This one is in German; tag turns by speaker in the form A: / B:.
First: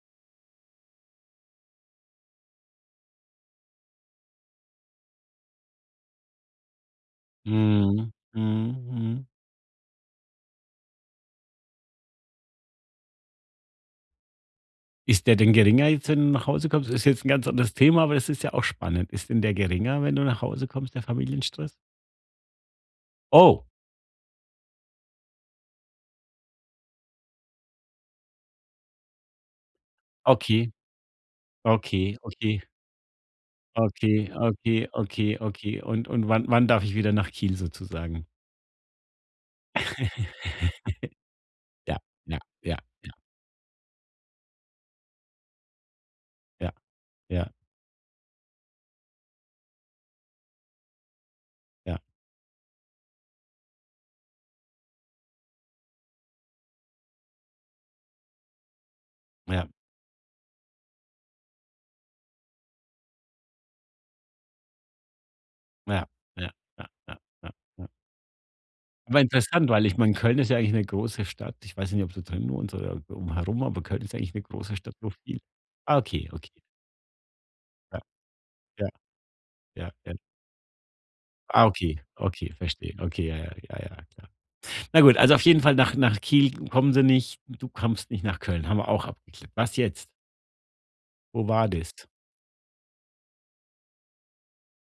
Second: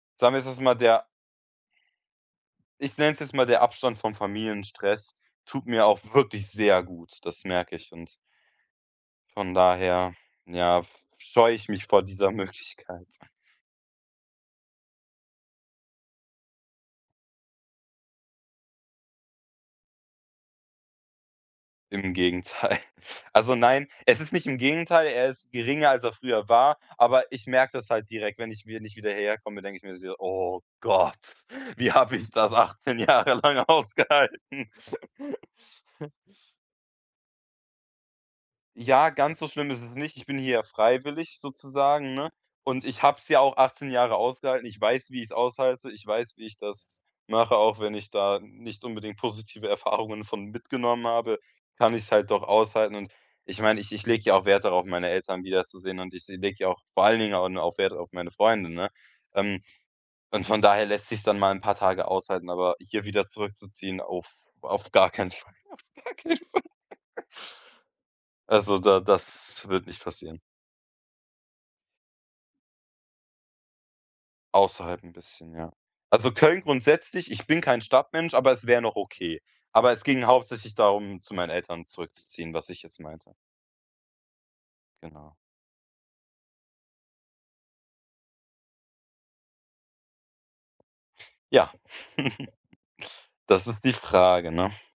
A: Sagen wir, es ist mal der ich nenne es jetzt mal, der Abstand vom Familienstress tut mir auch wirklich sehr gut, das merke ich.
B: Mhm.
A: Und
B: Mhm.
A: von daher, ja, f scheue ich mich vor dieser Möglichkeit.
B: Ist der denn geringer jetzt, wenn du nach Hause kommst? Ist jetzt ganz 'n anderes Thema, aber es ist ja auch spannend. Ist denn der geringer, wenn du nach Hause kommst, der Familienstress?
A: Im Gegenteil. Also,
B: Oh.
A: nein, es ist nicht im Gegenteil, er ist geringer, als er früher war, aber ich merke das halt direkt, wenn ich wenn ich wieder hierher komme, denke ich mir so: „Oh
B: Okay.
A: Gott, wie habe
B: Okay.
A: ich das
B: Okay.
A: 18 Jahre lang
B: Okay.
A: ausgehalten?“
B: Okay. Okay. Okay. Und und wann wann darf ich wieder nach Kiel sozusagen?
A: Ja, ganz so schlimm ist es nicht. Ich bin hier ja freiwillig
B: Ja.
A: sozusagen, ne?
B: Ja. Ja.
A: Und ich
B: Ja.
A: habe es ja auch 18 Jahre ausgehalten. Ich weiß, wie ich es aushalte. Ich weiß, wie ich
B: Ja.
A: das
B: Ja.
A: mache. Auch wenn ich da nicht unbedingt positive Erfahrungen von mitgenommen habe, kann
B: Ja.
A: ich es halt doch aushalten. Und ich meine, ich ich lege ja auch Wert darauf, meine Eltern wiederzusehen und ich s lege ja vor allen Dingen au no auf Wert auf meine Freunde, ne? Ähm,
B: Ja.
A: und von daher lässt es sich es dann mal 'n paar Tage aushalten, aber hier wieder zurückzuziehen, uff, auf auf gar keinen Fall. Auf
B: Ja,
A: gar keinen
B: ja,
A: Fall.
B: ja, ja, ja, ja.
A: Also, da
B: Aber
A: das
B: interessant, weil
A: wird
B: ich
A: nicht
B: meine, Köln
A: passieren.
B: ist ja eigentlich 'ne große Stadt. Ich weiß nicht, ob sozusagen nur unsere um herum, aber Köln ist ja eigentlich 'ne große Stadt,
A: Außerhalb
B: wo
A: 'n
B: viel
A: bisschen, ja.
B: ah okay,
A: Also,
B: okay.
A: Köln grundsätzlich ich bin kein
B: Ja,
A: Stadtmensch, aber es wäre
B: Ja.
A: noch okay.
B: Ja,
A: Aber, es
B: ja.
A: ging hauptsächlich darum, zu meinen
B: Ah.
A: Eltern
B: Okay, okay,
A: zurückzuziehen, was ich
B: verstehe.
A: jetzt
B: Okay,
A: meinte.
B: ja, ja, ja, ja klar. Na gut, also,
A: Genau.
B: auf jeden Fall nach nach Kiel kommen sie nicht, du kommst nicht nach Köln, haben wir auch abgeklärt. Was jetzt? Wo war
A: Ja,
B: das?
A: das ist die Frage, ne?